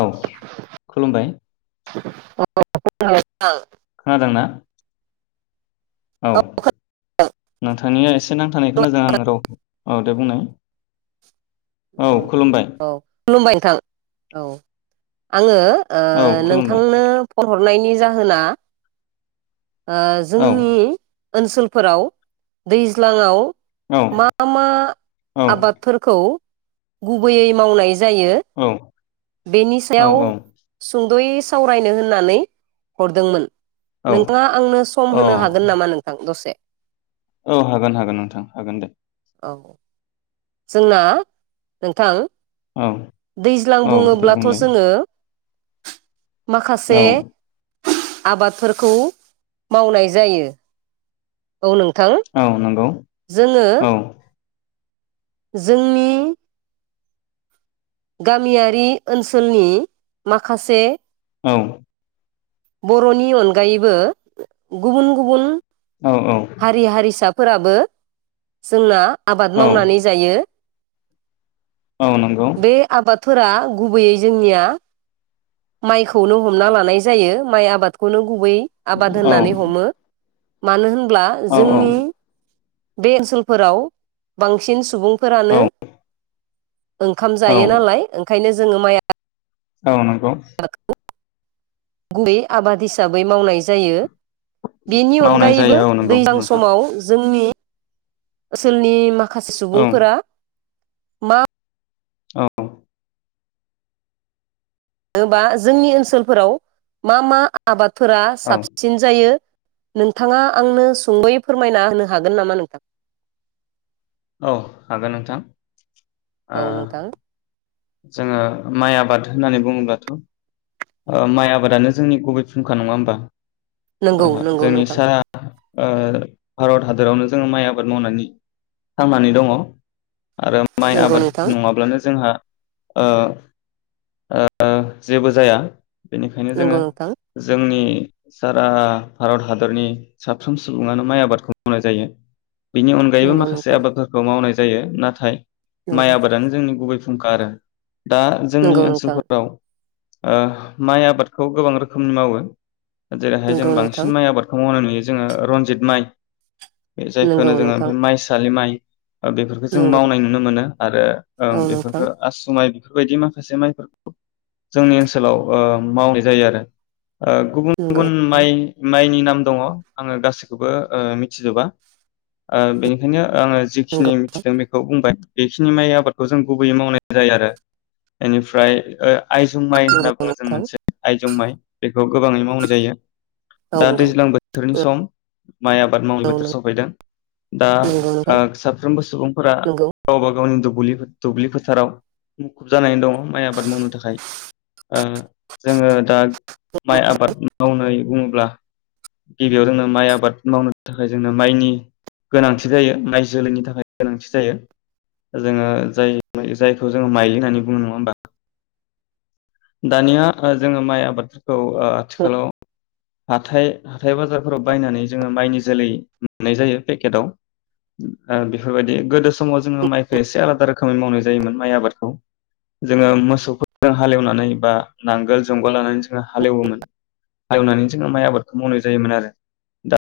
औ खुलुमबाय [unintelligible] खोनादों ना औ नोंथांनिया एसे नांथानाय खोनादों आङो रावखौ औ दे बुंनाय औ खुलुमबाय औ खुलुमबाय नोंथां औ आङो औ खुलुमबाय नोंथांनो फन हरनायनि जाहोना ओ औ जोंनि ओनसोलफोराव दैज्लाङाव औ मा मा औ आबादफोरखौ गुबैयै मावनाय जायो औ बेनि सायाव औ सुंद'यै सावरायनो होननानै हरदोंमोन औ नोंथाङा आंनो सम औ होनो हागोन नामा नोंथां दसे औ हागोन हागोन नोंथां हागोन दे औ जोंना नोंथां औ दैज्लां औ दे बुङोब्लाथ' बुंलाय जोङो औ माखासे आबादफोरखौ मावनाय जायो औ नोंथां औ नंगौ जोङो औ जोंनि गामियारि ओनसोलनि माखासे औ बर'नि अनगायैबो गुबुन गुबुन औ हारि हारि सा फोराबो जोंना आबाद औ मावनानै जायो। औ नंगौ फोरा गुबैयै जोंनिया माइखौनो हमना लानाय जायो माइ आबादखौनो गुबै आबाद औ होननानै हमो मानो होन ब्ला औ जोंनि बे ओनसोलफोराव बांसिन सुबुं फोरानो ओंखाम औ जायो नालाय ओंखायनो जोङो माइ आ [unintelligible] औ नोंगौ गुबैयै आबाद हिसाबै मावनाय जायो। बेनि मावनाय अनगायैबो जायो औ नंगौ दैज्लां नोंथां समाव जोंनि ओसोलनि मा खासे औ सुबुंफोरा मा औ होनोबा जोंनि ओनसोलफोराव मा मा आबाद फोरा साबसिन जायो। नोंथाङा आंनो सुंदयै फोरमायना होनो हागोन नामा नोंथां? औ हागोन नोंथां। ओ औ नोंथां जोङो माइ आबाद होननानै बुङोब्लाथ' ओ माइ आबादानो जोंनि गुबै फुंखा नङा होमबा? ओ नोंगौ नोंगौ जोंनि नोंथां सारा ओ भारत हादरावनो जोङो माइ आबाद मावनानै थांनानै दङ। आरो माइ नंगौ आबाद नोंथां नङाब्लानो जोंहा ओ ओ जेबो जाया। बेनिखायनो नंगौ जोङो नोंथां जोंनि सारा भारत हादरनि साफ्रोम सुबुङानो माइ आबादखौ मावनाय जायो। बेनि अनगायैबो नंगौ माखासे नोंथां आबादफोरखौ मावनाय जायो नाथाय माइ नंगौ आबादानो जोंनि गुबै फुंखा आरो दा जोंनि नंगौ नोंथां ओनसोलफोराव ओ माइ आबादखौ गोबां रोखोमनि मावो जेरैहाय जों नंगौ नोंथां बांसिन माइ आबादखौ मावनाय नुयो जोङो रनजित माइ बे जायखौ नंगौ जोङो नोंथां ओमफाय माइसालि माइ ओ बेफोरखौ जों नंगौ मावनाय नुनो मोनो आरो औ ओं नोंथां बेफोरखौ आस माइ बेफोरबायदि माखासे माइफोरखौ जोंनि ओनसोलाव ओ मावनाय जायो आरो ओ गुबुन नंगौ गुबुन नोंथां माइनि नाम म दङ आङो गासैखौबो ओ मिथिजोबा ओ बेनिखायनो आङो जिखिनि नंगौ मिथिदों बेखौ बुंबाय बेखिनि माइ आबादखौ जों गुबै मावनाय। जायो आरो बेनिफ्रा ओ। आइजं माइ होनना नंगौ बुङो जों नोंथां मोनसे आयजं माइ बे। बेखौ गोबाङै मावनाय जायो। औ दा नंगौ दैज्लां बोथोरनि सम माइ आबाद मावनाय औ बोथोर सफायदों दा नंगौ नोंथां ओ साफ्रोमबो सुबुंफोरा नंगौ गावबा गावनि दुख दुलि दुब्लि फोथाराव। मुखुब जानानै दङ माइ आबाद मावनो थाखाय ओ जोङो दा माइ आबाद मावनानै बुङोब्ला गिबियाव जोंनो माइ आबाद मावनो थाखाय जोंनो माइनि गोनांथि जायो माइ जोलैनि थाखाय गोनांथि जायो जोङो जाय जाय थ' जोङो मायलि होननानै बुङो नङा होमबा। दानिया ओ जोङो माइ आबाद ओ आथिखालाव हाथाय हाथाय बाजारफोराव बायनानै जोङो माइनि जोलै मोननाय जायो पेकेदाव ओ बेफोरबायदि गोदो समाव जोङ माइखौसे आलादा रोखोमै मावनाय जायोमोन माग आबादखौ जोङो मोसौफोरजों हालेवनानै बा नांगोल जंगाल लानानै जोङो हालेवोमोन हालेवनानै जोङो माइ आबादखौ मावनाय जायोमोन आरो दा